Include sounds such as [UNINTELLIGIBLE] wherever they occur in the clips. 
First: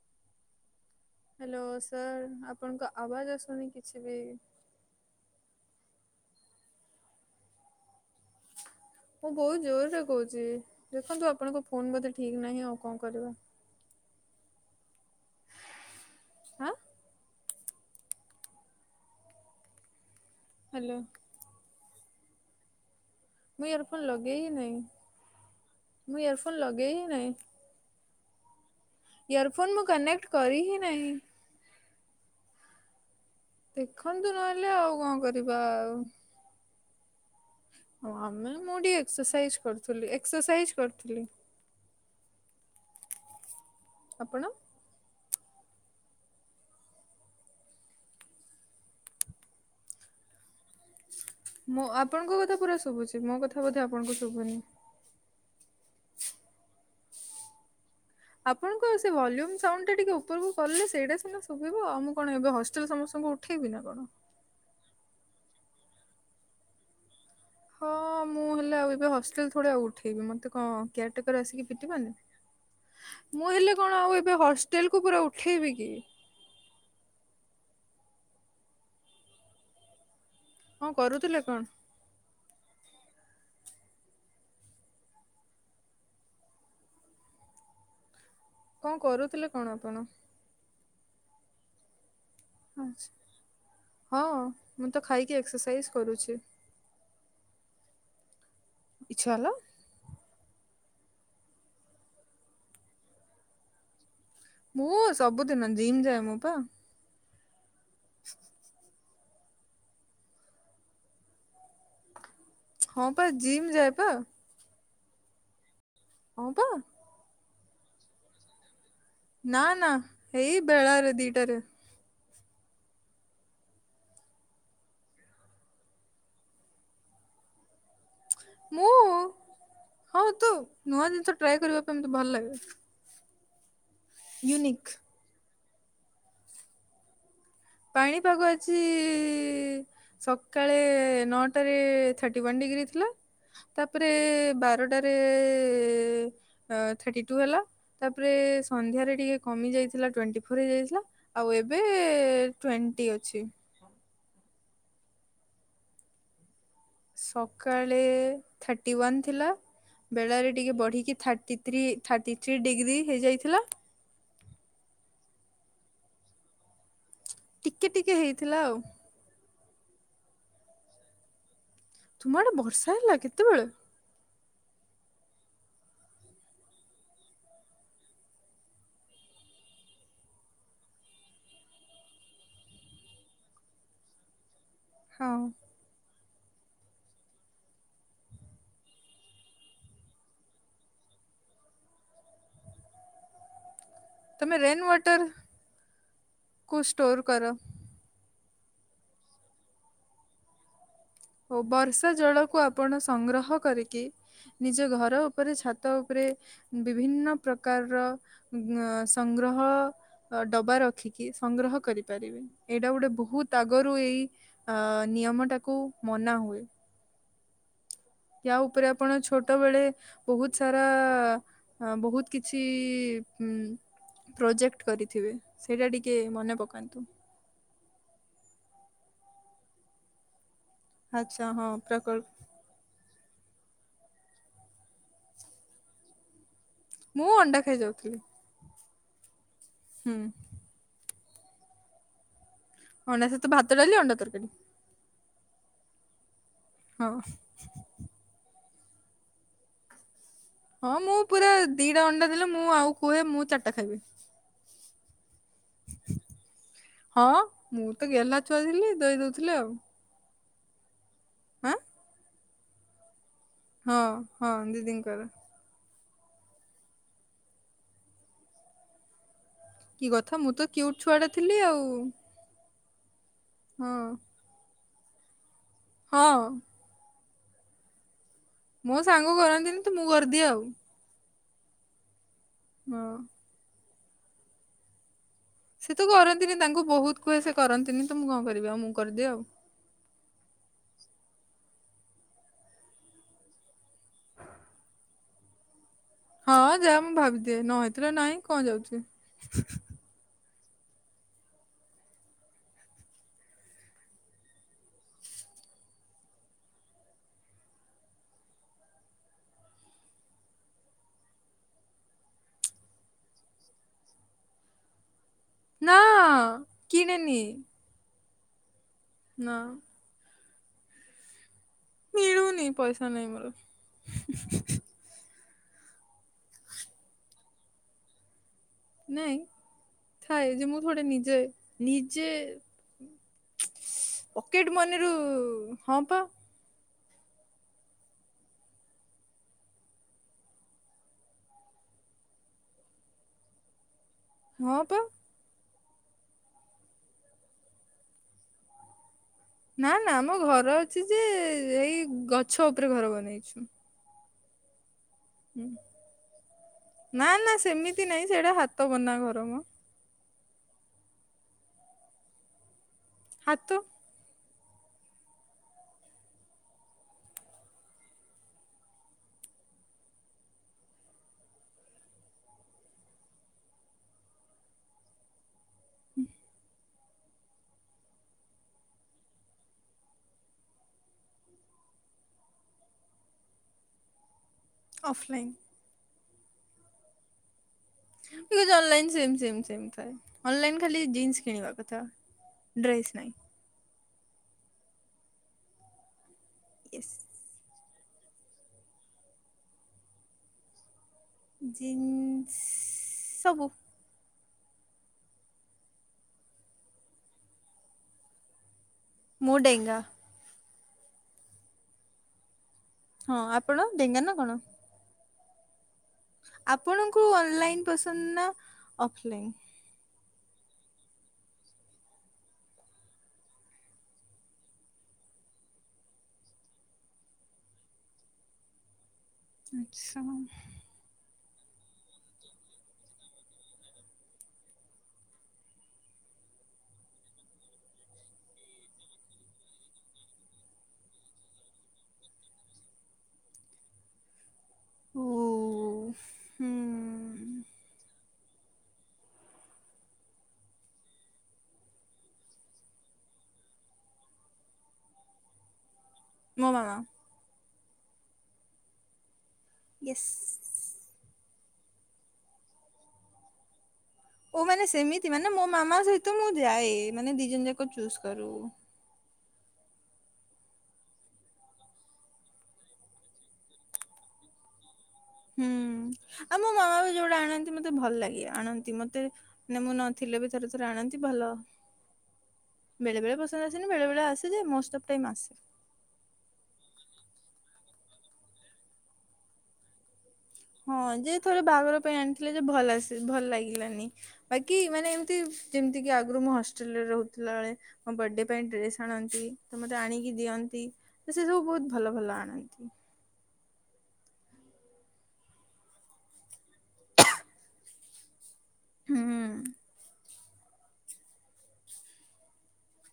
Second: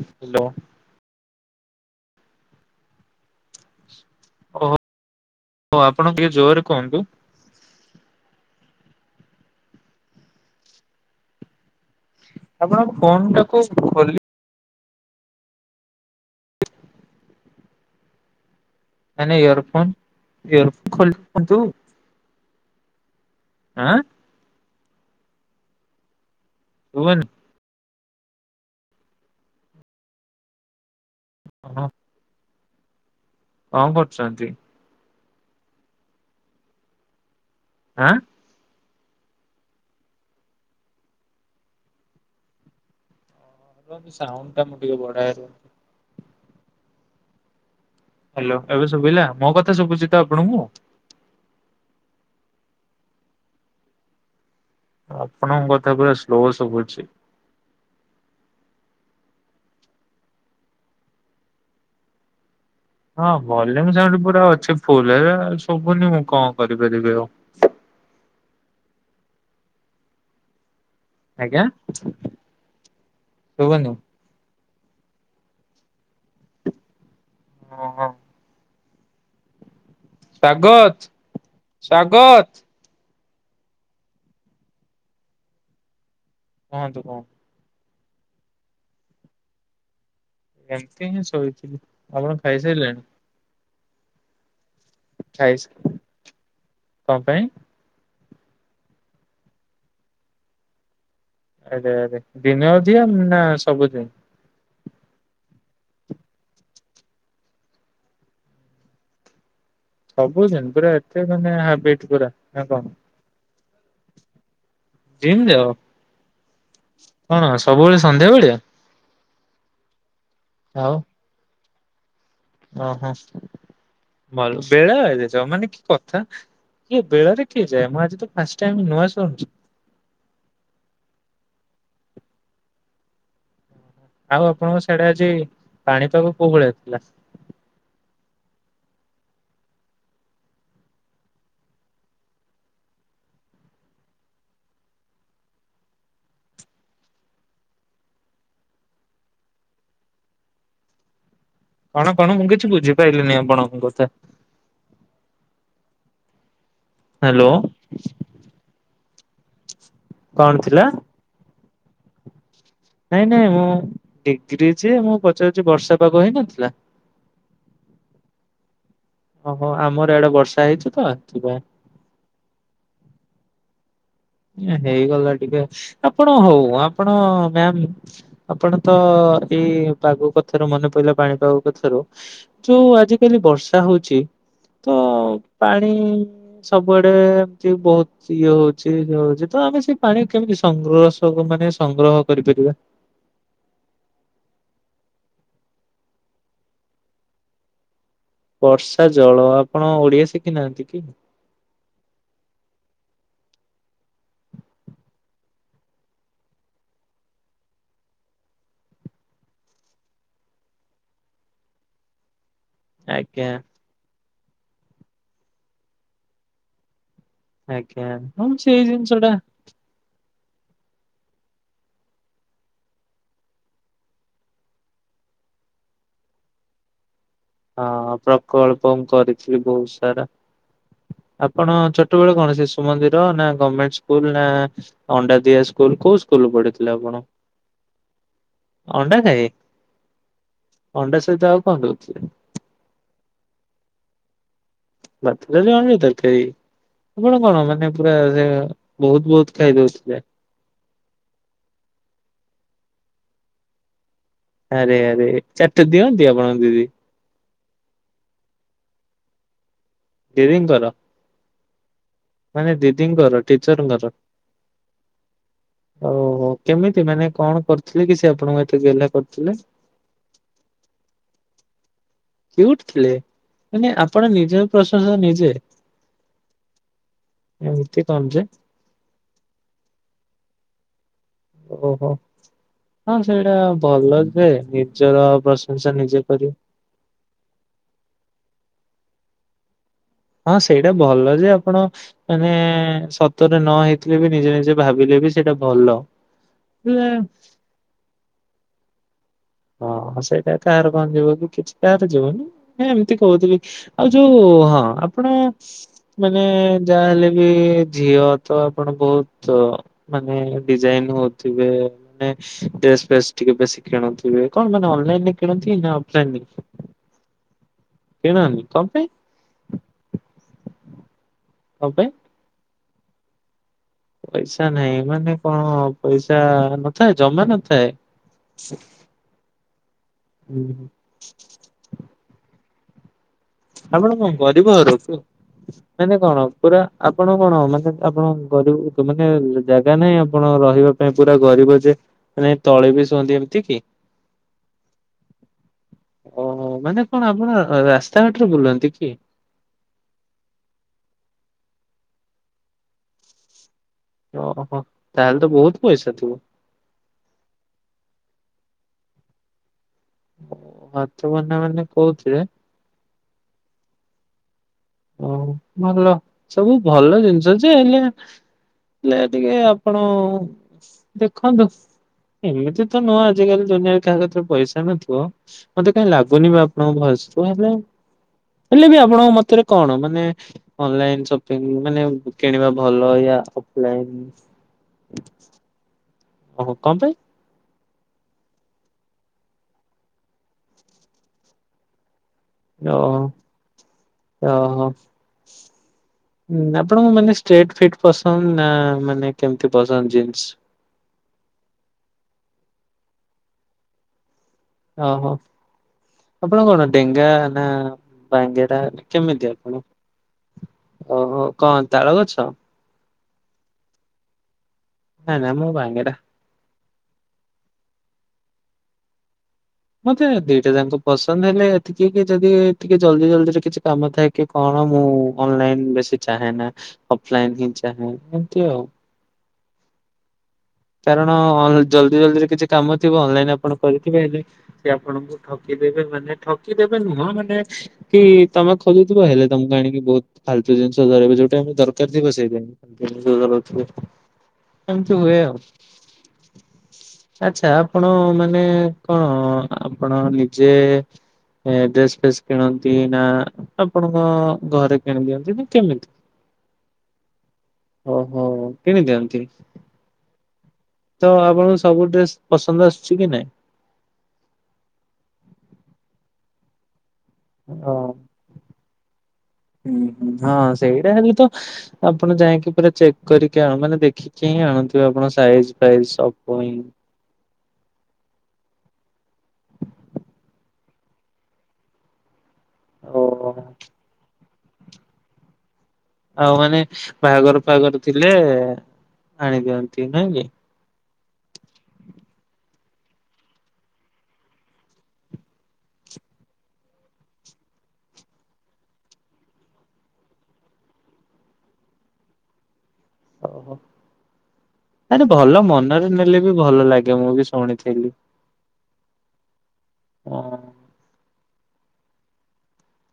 Hello. Hello sir ଆପଣଙ୍କ ଆବାଜ ଆସୁନି କିଛି ବି। ଓହୋ ହ ଆପଣ ଟିକେ ଜୋରରେ କୁହନ୍ତୁ। ମୁଁ ବହୁତ ଜୋରରେ କହୁଛି ଦେଖନ୍ତୁ ଆପଣଙ୍କ ଫୋନ ବୋଧେ ଠିକ ନାହିଁ। ଆଉ କଣ ଆପଣଙ୍କ କରିବା। ଫୋନ ଟାକୁ ଖୋଲି ଆଁ। ମାନେ ଇୟରଫୋନ ଇୟରଫୋନ ହ୍ୟାଲୋ ଖୋଲ ଦିଅନ୍ତୁ। ମୁଁ ଇୟରଫୋନ୍ ଲଗେଇ ହିଁ ନାହିଁ ମୁଁ ଇୟରଫୋନ୍ ଲଗେଇ ହିଁ ଶୁଭୁନି ନାହିଁ। ଇୟରଫୋନ୍ ମୁଁ କନେକ୍ଟ କରି ହିଁ ନାହିଁ। ଓହ। ଦେଖନ୍ତୁ କରୁଛନ୍ତି ନହେଲେ ଆଉ କଣ କରିବା ଆଉ। ଓ ଆଁ ଆମେ ମୁ ଟିକେ ଏକ୍ସରସାଇଜ କରୁଥିଲି ଏକ୍ସରସାଇଜ କରୁଥିଲି। ଆପଣ? ସାଉଣ୍ଡ ଟା ମୁଁ ଟିକେ ବଢାଏ। ହ୍ୟାଲୋ। ଏବେ ଶୁଭିଲା ମୋ କଥା ଶୁଭୁଛି ତ ଆପଣଙ୍କୁ। ମୁଁ ଆପଣଙ୍କ କଥା ପୁରା ଶୁଭୁଛି ମୋ କଥା ବୋଧେ ଆପଣଙ୍କୁ ଶୁଭୁନି। ଆପଣଙ୍କ କଥା ପୁରା ସ୍ଲୋ ସବୁଛି। ଆପଣଙ୍କ ସେ ଭଲ୍ୟୁମ ସାଉଣ୍ଡ ଟା ଟିକେ ଉପରକୁ କଲେ ସେଇଟା ସିନା ଶୁଭିବ ଆଉ ମୁଁ କଣ ଏବେ ହସ୍ ହଁ ଭଲ୍ୟୁମ ସାଉଣ୍ଡ ପୁରା ଅଛି ଫୁଲରେ ହେଲେ ଶୁବୁନି ମୁଁ କଣ କରିପାରିବି ଆଉ। ହଁ ମୁଁ ହେଲେ ଆଉ ଏବେ ହଷ୍ଟେଲ ଥରେ ଆଉ ଉଠେଇବି ମତେ କଣ କେୟାର ଟେକର ଆଜ୍ଞା ଆସିକି ପିଟିବନି ମୁଁ ହେଲେ ଶୁଭୁନି କଣ ଆଉ ଏ ଏବେ ହଷ୍ଟେଲକୁ ପୁରା ଉଠେଇବି କି? ଓହଁ। କଣ ସ୍ୱାଗତ କରୁଥିଲେ କଣ? ସ୍ଵାଗତ। କୁହନ୍ତୁ କୁହନ୍ତୁ। କଣ କରୁଥିଲେ କଣ ଆପଣ। ଏମତି ହିଁ ଶୋଇଥିଲି, ଆପଣ ଖାଇସାରିଲେଣି। ଆଚ୍ଛା ହଁ ମୁଁ ତ ଖାଇକି ଏକ୍ସରସାଇଜ କରୁଛି। କ ପାଇଁ? ଇଛାହେଲ। ଆରେ ଆରେ ଦିନେ ଅଧିଆ ନା ସବୁଦିନି। ମୁଁ ସବୁଦିନ ଜିମ୍ ଯାଏ ମୁଁ ପା। [INAUDIBLE] ସବୁଦିନ ପୁରା ଏତେ ମାନେ ହାବିଟ୍ ପୁରା ନା କଣ। ମୁଁ ପା ଜିମ୍ ଯାଏ ପା। ଜିମ୍ ଯାଅ। ହଁ ପା। କଣ୍ ସବୁବେଳେ ସନ୍ଧ୍ୟାବେଳିଆ। ନା ନା ଏଇ ବେଳାରେ ଦିଟାରେ। ଓ ହୋ। ମଲ୍ ବେଳା ଯୋଉ ମାନେ କି କଥା କିଏ ବେଳରେ କିଏ ଯାଏ ମୁଁ ଆଜି ଜିତୁ ଫାଷ୍ଟ ମୁଁ ଟାଇମ୍ ନୂଆ ଶୁଣୁଛି। ହଁ ତୁ ନୂଆ ଜିନିଷ ଟ୍ରାଏ କରିବା ପାଇଁ ମତେ ଭଲ ଲାଗେ। ଆଉ ଆପଣଙ୍କ ୟୁନିକ୍ ସିଆଡେ ଆଜି ପାଣିପାଗ କୋଉ ଭଳିଆ ଥିଲା? ପାଣିପାଗ ଆଜି ସକାଳେ ନଅଟାରେ ଥାର୍ଟି ୱାନ୍ ଡିଗ୍ରୀ ଥିଲା। ତାପରେ ବାରଟାରେ ଥାର୍ଟି ଟୁ ହେଲା। ତାପରେ ସନ୍ଧ୍ୟାରେ ଟିକେ କମିଯାଇଥିଲା ଟ୍ୱେଣ୍ଟି ଫୋର ହେଇଯାଇଥିଲା ଆଉ ଏବେ କଣ କଣ ମୁଁ କିଛି ଟ୍ୱେଣ୍ଟି ଅଛି ବୁଝିପାଇଲିନି ଆପଣଙ୍କ କଥା। ହ୍ୟାଲୋ ସକାଳେ ଥାର୍ଟି ୱାନ୍ ଥିଲା ବେଳାରେ କଣ ଟିକେ ଥିଲା? ବଢ଼ିକି thirty three thirty three degree ନାଇଁ ନାଇଁ ହେଇଯାଇଥିଲା। ମୁଁ ଡିଗ୍ରୀ ଯେ ମୁଁ ପଚାରୁଚି ବର୍ଷା ପାଗ ହେଇନଥିଲା। ଟିକେ ଟିକେ ହେଇଥିଲା ଆଉ। ଓହୋ ଆମର ଇଆଡେ ବର୍ଷା ହେଇଛି ତ ଏଥି ପାଇଁ। ତୁମ ଆଡେ ବର୍ଷା ହେଲା କେତେବେଳେ? ହେଇଗଲା ଟିକେ ଆପଣ ହଉ ଆପଣ ମ୍ୟାମ୍ ଆପଣ ତ ଏଇ ପାଗ କଥାରୁ ମନେ ପଇଲା ପାଣିପାଗ କଥାରୁ। ଯୋଉ ଆଜିକାଲି ବର୍ଷା ହୋଉଛି ହଁ। ପାଇଁ ସବୁଆଡେ ଏମତି ବହୁତ ଇଏ ହୋଉଛି [UNINTELLIGIBLE] ହଉଛି ତ ଆମେ ସେଇ ପାଣି କେମିତି ସଂଗ୍ରହ ମାନେ ସଂଗ୍ରହ କରିପାରିବା? ତମେ ରେନୱଟର କୁ ଷ୍ଟୋର କର। ବର୍ଷା ଜଳ ଆପଣ ଓଡିଆ ଶିଖିନାହାନ୍ତି କି? ଓ ବର୍ଷା ଜଳକୁ ଆପଣ ସଂଗ୍ରହ କରିକି ନିଜ ଘର ଉପରେ ଛାତ ଉପରେ ବିଭିନ୍ନ ପ୍ରକାରର ସଂଗ୍ରହ ଅ ଡବା ରଖିକି ସଂଗ୍ରହ କରିପାରିବେ। ଏଇଟା ଗୋଟେ ଆଜ୍ଞା ବହୁତ ଆଗରୁ ଏଇ ଅ ନିୟମ ଟାକୁ ମନା ହୁଏ। ଆଜ୍ଞା। ହଁ ୟା ସେଇ ଉପରେ ଜିନିଷ ଆପଣ ଟା ଛୋଟବେଳେ ବୋହୁତ ସାରା ବୋହୁତ କିଛି ପ୍ରୋଜେକ୍ଟ କରିଥିବେ ସେଇଟା ଟିକେ ମନେ ପକାନ୍ତୁ। ହଁ ପ୍ରକଳ୍ପ ମୁଁ କରିଥିଲି ବହୁତ ସାରା। ଆଚ୍ଛା ହଁ ଆପଣ ପ୍ରକଳ୍ପ ଛୋଟବେଳ କଣ ଶିଶୁ ମନ୍ଦିର ନା ଗମେଣ୍ଟ ସ୍କୁଲ ନା ଅଣ୍ଡା ଦିଆ ସ୍କୁଲ କଉ? ସ୍କୁଲ ପଢଥିଲେ ଆପଣ ମୁଁ ଅଣ୍ଡା ଖାଇ ଯାଉଥିଲି ଅଣ୍ଡା ଖାଇ। ହୁଁ ଅଣ୍ଡା ସହିତ ଆଉ କଣ ଦୋଉଥିଲେ? ଅଣ୍ଡା ସହିତ ଭାତ, ଡାଲି, ଅଣ୍ଡା ତରକାରୀ। ଭାତ, ଡାଲି, ଅଣ୍ଡା ତରକାରୀ ହଁ ଆପଣ କଣ ମାନେ ପୁରା ସେ ବୋହୁତ ବୋହୁତ ଖାଇଦୋଉଥିଲେ। ହଁ ମୁଁ ପୁରା ଦିଟା ଅଣ୍ଡା ଦେଲେ ମୁଁ ଆଉ କୁହେ ମୁଁ ଚାରିଟା ଖାଇବି। ଆରେ ଆରେ ଚାରିଟା ଦିଅନ୍ତି ଆପଣଙ୍କ ଦିଦି? ହଁ ମୁଁ ତ ଗେଲ୍ହା ଛୁଆ ଥିଲି ଦେଇଦୋଉଥିଲେ ଆଉ। ଦିଦିଙ୍କର? ଆଁ ମାନେ ଦିଦିଙ୍କର ହଁ ଟିଚରଙ୍କର। ହଁ ଦିଦିଙ୍କର ଓହୋ କେମିତି, ମାନେ କଣ କରିଥିଲେ କି ସେ ଆପଣଙ୍କ ଏଟି ଗେହ୍ଲା କରିଥିଲେ? କି କଥା, ମୁଁ ତ କିଉଟ୍ ଛୁଆଟା ଥିଲି ଆଉ। କିୟୁଟ ଥିଲେ ମାନେ ହଁ ଆପଣ ନିଜ ପ୍ରଶଂସା ନିଜେ ହଁ। ଏମିତି କଣ ଯେ। ମୋ ସାଙ୍ଗ କରନ୍ତିନି ତ ମୁଁ କରିଦିଏ ଆଉ। ଓହୋ ହଁ ସେଇଟା ଭଲ ଯେ ନିଜର ପ୍ରଶ୍ନ ସେ ତ କରନ୍ତିନି ତାଙ୍କୁ ବହୁତ କୁହେ ସେ କରନ୍ତିନି ତ ମୁଁ କଣ କରିବି ଆଉ ମୁଁ କରିଦିଏ ଆଉ। ହଁ ସେଇଟା ଭଲ ଯେ ଆପଣ ମାନେ ସତରେ ନ ହେଇଥିଲେ ବି ନିଜେ ନିଜେ ଭାବିଲେ ବି ସେଟା ଭଲ। ହଁ ଯା ହେଲେ ମୁଁ ଭାବିଦିଏ ନ ହେଇଥିଲେ ନାଇଁ, କଣ ଯାଉଛି। ହଁ ସେଇଟା କାହାର କଣ ଯିବ କି କିଛି କାହାର ଯିବନି ଏମିତି କହୁଥିଲି। ଆଉ ଯୋଉ ହଁ ଆପଣ ମାନେ ଯାହା ହେଲେ ବି ଝିଅ ତ ଆପଣ ବହୁତ ମାନେ ଡିଜାଇନ ହଉଥିବେ ମାନେ ଡ୍ରେସ ଫେସ୍ ଟିକେ ବେଶୀ କିଣନ୍ତି। ଇଏ କଣ ମାନେ ଅନଲାଇନ ରେ କିଣନ୍ତି ନାଊ ଅଫଲାଇନରେ? କି ନାନି? କେହି ନାହାନ୍ତି କଣ ପାଇଁ? ନାଁ। କଣ ପାଇଁ? କିଣୁନି ପଇସା ନାହିଁ ମୋର। ପଇସା ନାହିଁ ମାନେ, କଣ ପଇସା ନଥାଏ ଜମା ନଥାଏ? ନାଇଁ ଥାଏ ଯେ ମୁଁ ହୁଁ ଥୋଡି ନିଜେ ନିଜେ ଆପଣ କଣ ପକେଟ ଗରିବ ଘର ମନିରୁ କି ହଁ ମନେ ପା କଣ? ପୁରା ଆପଣ କଣ ମାନେ ଆପଣ ଗରିବ ମାନେ ଜାଗା ନାହିଁ ଆପଣ ରହିବାକ? ପାଇଁ ପୁରା ଗରିବ ଯେ ନାଇଁ ତଳେ ବି ଶୁଅନ୍ତି ଏମିତି କି? ହଁ ପା। ଓହୋ ମାନେ କଣ ଆପଣ ରାସ୍ତାଘାଟରେ ବୁଲନ୍ତି କି? ନାଁ ନାଁ ଆମ ଘର ଅଛି ଯେ ଏଇ ଗଛ ଉପରେ ଘର ବନେଇଛୁ। ଓହୋ ତାହେଲେ ତ ବହୁତ ପାଏ ସେଥୁ। ନାଁ ନାଁ ସେମିତି ନାଇଁ ସେଇଟା ହାତ ବୁନା ଘର ମ। ହାତ ବୁନା ମାନେ କୋଉଥିରେ? ହାତ। ଓହୋ ଭଲ ସବୁ ଭଲ ଜିନିଷ ଯେ ହେଲେ ହେଲେ ଟିକେ ଆପଣ ଦେଖନ୍ତୁ। ଏମିତି ତ ନୁହଁ, ଆଜିକାଲି ଦୁନିଆରେ କାହା କତିରେ ପଇସା ନଥିବ? ମତେ କାହିଁ ଲାଗୁନି ବି ଆପଣଙ୍କ ଭୟସ୍ ହେଲେ ହେଲେ ବି ଆପଣଙ୍କ ମତରେ। କଣ ମାନେ ଅନଲାଇନ ସପିଙ୍ଗ୍ ମାନେ କିଣିବା ଭଲ ୟା ଅଫଲାଇନ? ଅଫ୍ଲାଇନ୍। ଓହୋ କଣ ପାଇଁ? [UNINTELLIGIBLE] ଅନଲାଇନ ସିମ୍ ସିମ୍ ସିମ ଥାଏ ଅନଲାଇନ ଖାଲି ଜିନ୍ସ କିଣିବା କଥା। ଯାହା ଡ୍ରେସ୍ ହେଉ ନାହିଁ ଯାହା ହେଉ ୟେସ୍ ଆପଣଙ୍କୁ ମାନେ ଷ୍ଟ୍ରେଟ ଫିଟ ପସନ୍ଦ ନାଁ ମାନେ କେମତି ପସନ୍ଦ ଜିନ୍ସ? ଜିନ୍ସ ସବୁ। ଓହୋ ଆପଣ କଣ ଡେଙ୍ଗା ନା ବାଙ୍ଗେରା କେମିତିଆ ମୋ ଡେଙ୍ଗା ଓହୋ କଣ ତାଳ ଗଛ? ହଁ ଆପଣ ଢେଙ୍ଗାନା କଣ? ନା ନା ମୁଁ ବାଙ୍ଗେରା। ଆପଣଙ୍କୁ ଅନ୍ ଲାଇନ୍ ପସନ୍ଦ ନା ଅଫ୍ ଲାଇନ୍? ମତେ ଦିଟା ଯାକ ପସନ୍ଦ ହେଲେ ଏତିକି କି ଯଦି ଟିକେ ଜଲ୍ଦି ଜଲ୍ଦିରେ କିଛି କାମ ଥାଏ କି କଣ ମୁଁ ଅନ୍ ଲାଇନ୍ ବେଶୀ ଚାହେଁ ନା ଅଫ୍ ଲାଇନ୍ ହିଁ ଚାହେଁ ଏମତି ଉ। ଆଚ୍ଛା। କାରଣ ଜଲ୍ଦି ଜଲ୍ଦିରେ କିଛି କାମ ଥିବ ଅନଲାଇନ୍ ଆପଣ କରିଥିବେ ହେଲେ ସେ ଆପଣଙ୍କୁ ଠକିଦେବେ ମାନେ ଠକିଦେବେ ନୁହଁ ମାନେ କି ତମେ ଖୋଜୁଥିବ ହେଲେ ତମକୁ ଆଣିକି ବହୁତ୍ ଫାଲ୍ ତୁ ଜିନିଷ ଧରେଇବେ ଯୋଉଟା ଆମେ ଦରକାର ଥିବ ସେଇ ଅ ଜ୍ [INAUDIBLE] ଏମିତି ଓ ହୁଏ ଆଉ। ହୁଁ ଆଚ୍ଛା ଆପଣ ମାନେ କଣ ଆପଣ ନିଜେ ଏ ଡ୍ରେସ୍ ଫ୍ରେସ୍ କିଣନ୍ତି ନା ଆପଣଙ୍କ ଘରେ କିଣିଦିଅନ୍ତି ନା କେମିତି? ମୋ ମା। ଓହୋ କିଣି ଦିଅନ୍ତି? ଏସ୍। ତ ଆପଣଙ୍କୁ ସବୁ ଡ୍ରେସ୍ ପସନ୍ଦ ଆସୁଛି କି ନାଇଁ? ଓ ମାନେ ସେମିତି ମାନେ ମୋ ମାମା ସହିତ ମୁଁ ଯାଏ ମାନେ ଦି ଜଣ ଯାକ ହଁ। ଚୁଜ୍ କରୁ। ହୁଁ ହଁ ସେଇଟା ହେଲେ ତ ଆପଣ ଯାଇକି ପୁରା ଚେକ୍ କରିକି ଆ ମାନେ ଦେଖିକି ହିଁ ଆଣୁଥିବେ ଆପଣ। ହୁଁ ପ୍ରାଇଜ୍ ପ୍ରାଇଜ୍ ଆଉ ସବୁ ମୋ ହିଁ ମାମା ବି ଯୋଉଟା ଆଣନ୍ତି ମତେ ଭଲ ଲାଗେ ଆଣନ୍ତି ମତେ ମାନେ ମୁଁ ନଥିଲେ ବି ଥରେ ଥରେ ଆଣନ୍ତି ଭଲ [UNINTELLIGIBLE] ବେଳେବେଳେ ପସନ୍ ଆସେନି ବେଳେବେଳେ ଆସେ ଯେ ମୋଷ୍ଟ୍ ଅଫ୍ ଟାଇମ୍ ଆସେ। ଆଉ ମାନେ ବାହାଘର ଫାଘର ଥିଲେ ଆଣିଦିଅନ୍ତି ନାହିଁ କି? ହଁ ଯେ ଥରେ ବାହାଘର ପାଇଁ ଆଣିଥିଲେ ଯେ ଭଲ ଆସେ ଭଲ ଲାଗିଲାନି। ବାକି ମାନେ ଏମିତି ଯେମିତି କି ଆଗୁରୁ ମୁଁ ହଷ୍ଟେଲ୍ ରେ ରହୁଥିଲା ବେଳେ ମୋ ବାର୍ଥିଡେ ପାଇଁ ଡ୍ରେସ୍ ଆଣନ୍ତି ତ ମତେ ଆଣିକି ଦିଅନ୍ତି ତ ସେ ସବୁ ବହୁତ୍ ଭଲ ଭଲ ଆଣନ୍ତି। ଓହୋ ଆରେ ଭଲ ମନରେ ନେଲେ ବି ଭଲ ଲାଗେ ମୁଁ ବି ଶୁଣିଥିଲି। ହୁଁ। ଅଁ।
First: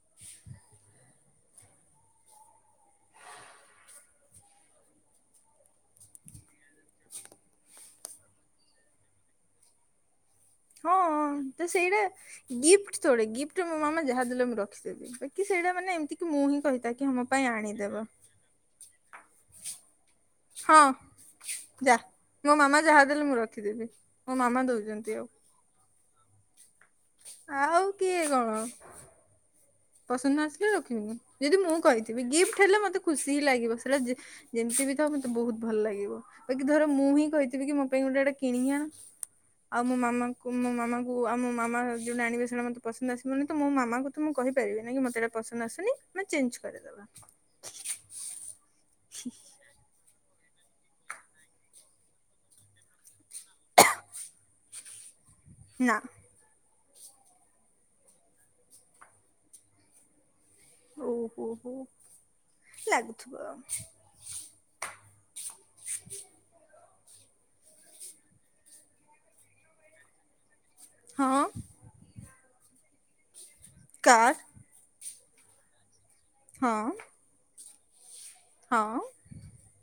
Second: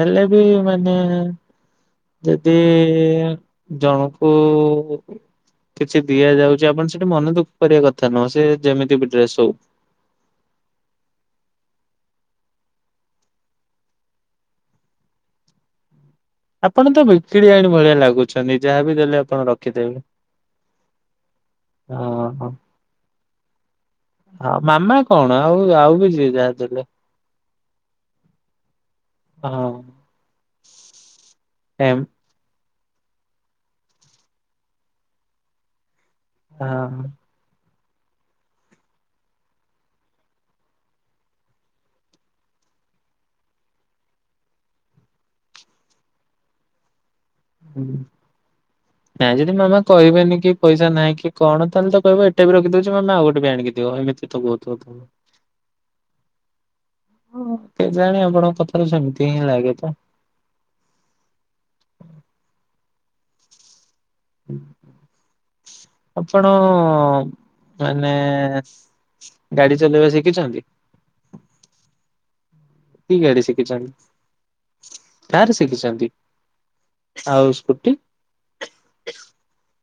ହେଲେ ବି ମାନେ ଯଦି ଜଣକୁ କିଛି ଦିଆଯାଉଛି ଆପଣ ସେଠି ମନେ ଦୁଃଖ କରିବା କଥା ନୁହଁ ସେ ଯେମିତି ବି ଡ୍ରେସ୍ ହଉ। ହଁ ଅଁ ତ ସେଇଟା ଗିଫ୍ଟ୍ ଥୋଡେ ଗିଫ୍ଟ୍ ମୋ ମାମା ଯାହା ଦେଲେ ମୁଁ ରଖିଦେବି ବାକି ସେଇଟା ମାନେ ଏମ୍ ତି ଆପଣ ତ ବିକିଳିଆଣି ଭଳିଆ ଲାଗୁଛନ୍ତି ଯାହାବି ଦେଲେ ଆପଣ ରଖିଦେବେ। ହଁ ଯା ହଁ ହଁ। ମୋ ମାମା ଯାହା ଦେଲେ ମୁଁ ରଖିଦେବି। ହଁ ମାମା କଣ ଆଉ ଆଉ ବି ଯିଏ ଯାହା ଦେଲେ ଆଉ କିଏ କଣ? ହଁ। ପସନ୍ଦ ନଆସିଲେ ରଖିବିନି ଯଦି ମୁଁ ଏମ୍ କହିଥିବି ଗିଫ୍ଟ୍ ହେଲେ ମତେ ଖୁସିବି ଲାଗିବ। ସେଇଟା [UNINTELLIGIBLE] ଯେସ୍ [INAUDIBLE] ବି ତ ମତେ ବହୁତ ଭଲ ଲାଗିବ। ବାକି ଥରେ ମୁଁ ହଁ। ହିଁ [UNINTELLIGIBLE] କହିଥିବି କି ମୋ ପାଇଁ ଗୋଟେ ଏଇଟା କିଣିିକି ଆଣ। ଆଉ ମୋ ମାମାଙ୍କୁ ମୋ ମାମାଙ୍କୁ ଆଉ ମୋ ମାମା ଯୋଉ [UNINTELLIGIBLE] ଆଣିବେ ସେଣା ମତେ ପସନ୍ଦ୍ ଆସିବନି ତ ମୋ ମାମାଙ୍କୁ ତ ମୁଁ କହିବ୍ [UNINTELLIGIBLE] ମତେ ଯଦି ପସନ୍ଦ ଆସୁନି [UNINTELLIGIBLE] ଚେଞ୍ଜ କରିଦବା। [UNINTELLIGIBLE] ଯଦି ମାମା [UNINTELLIGIBLE] ତ ଏଇ ମାନେ କି ପଇସା ନାହିଁ କି କଣ ତାହେଲେ ତ କହିବେ ଏଟା ବି ରଖିଦଉଛି ନହେଲେ ଆଉ ଗୋଟେ ଆଣିକି [UNINTELLIGIBLE] ଏମତି ତ କହୁଥିବ। ହ [UNINTELLIGIBLE] ନା ହଁ କେଜାଣି ଆପଣଙ୍କ କଥାରୁ ସେମିତି ହିଁ ଲାଗେ ତ! ଓ ହୋ ହୋ ଲାଗୁଥିବ ଆଉ ଆପଣ ମାନେ ଗାଡ଼ି ଚଲେଇବା ଶିଖିଛନ୍ତି? ହଁ କି ଗାଡ଼ି ଶିଖିଛନ୍ତି? କାର୍ କାର ଶିଖିଛନ୍ତି? ହଁ ଆଉ ସ୍କୁଟି? ହଁ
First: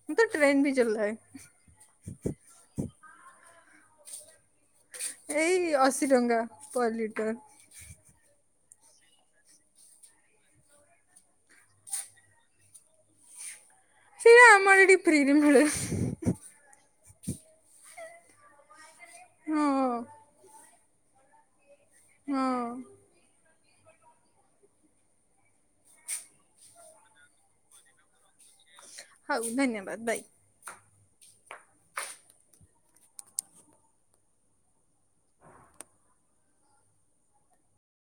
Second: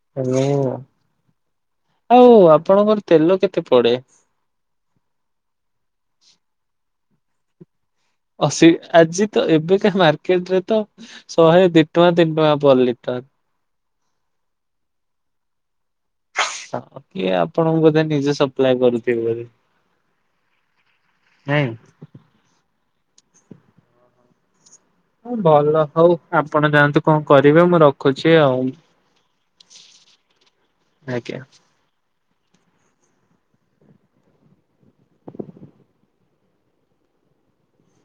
ମୁଁ ତ ହାଲୋ ଟ୍ରେନ ବି ଚଲାଏ ଆଉ ଆପଣଙ୍କର ତେଲ କେତେ ପଡ଼େ? ଏଇ ଅଶୀ ଟଙ୍କା ପର୍ ଲିଟର। ଅଶି ଆଜି ତ ଏବେ କା ମାର୍କେଟ ରେ ତ ଶହେ ଦିଇ ଟଙ୍କା, ତିନି ଟଙ୍କା ପର ଲିଟର। ଶୁଣ [INAUDIBLE] ଆମର ଏଠି ଫ୍ରୀ ରେ ମିଳେ। କିଏ ଆପଣଙ୍କୁ ବୋଧେ ନିଜେ ସପ୍ଲାଏ କରୁଥିବେ ବୋଲି। ହଁ ନାଇଁ [UNINTELLIGIBLE] ହଁ ହଁ ଭଲ ହଉ। ଆପଣ ଯାଆନ୍ତୁ କଣ କରିବେ ମୁଁ ରଖ ରଖୁଛି ଆଉ ହଉ ଧନ୍ୟବାଦ ବାଇ। ଆଜ୍ଞା।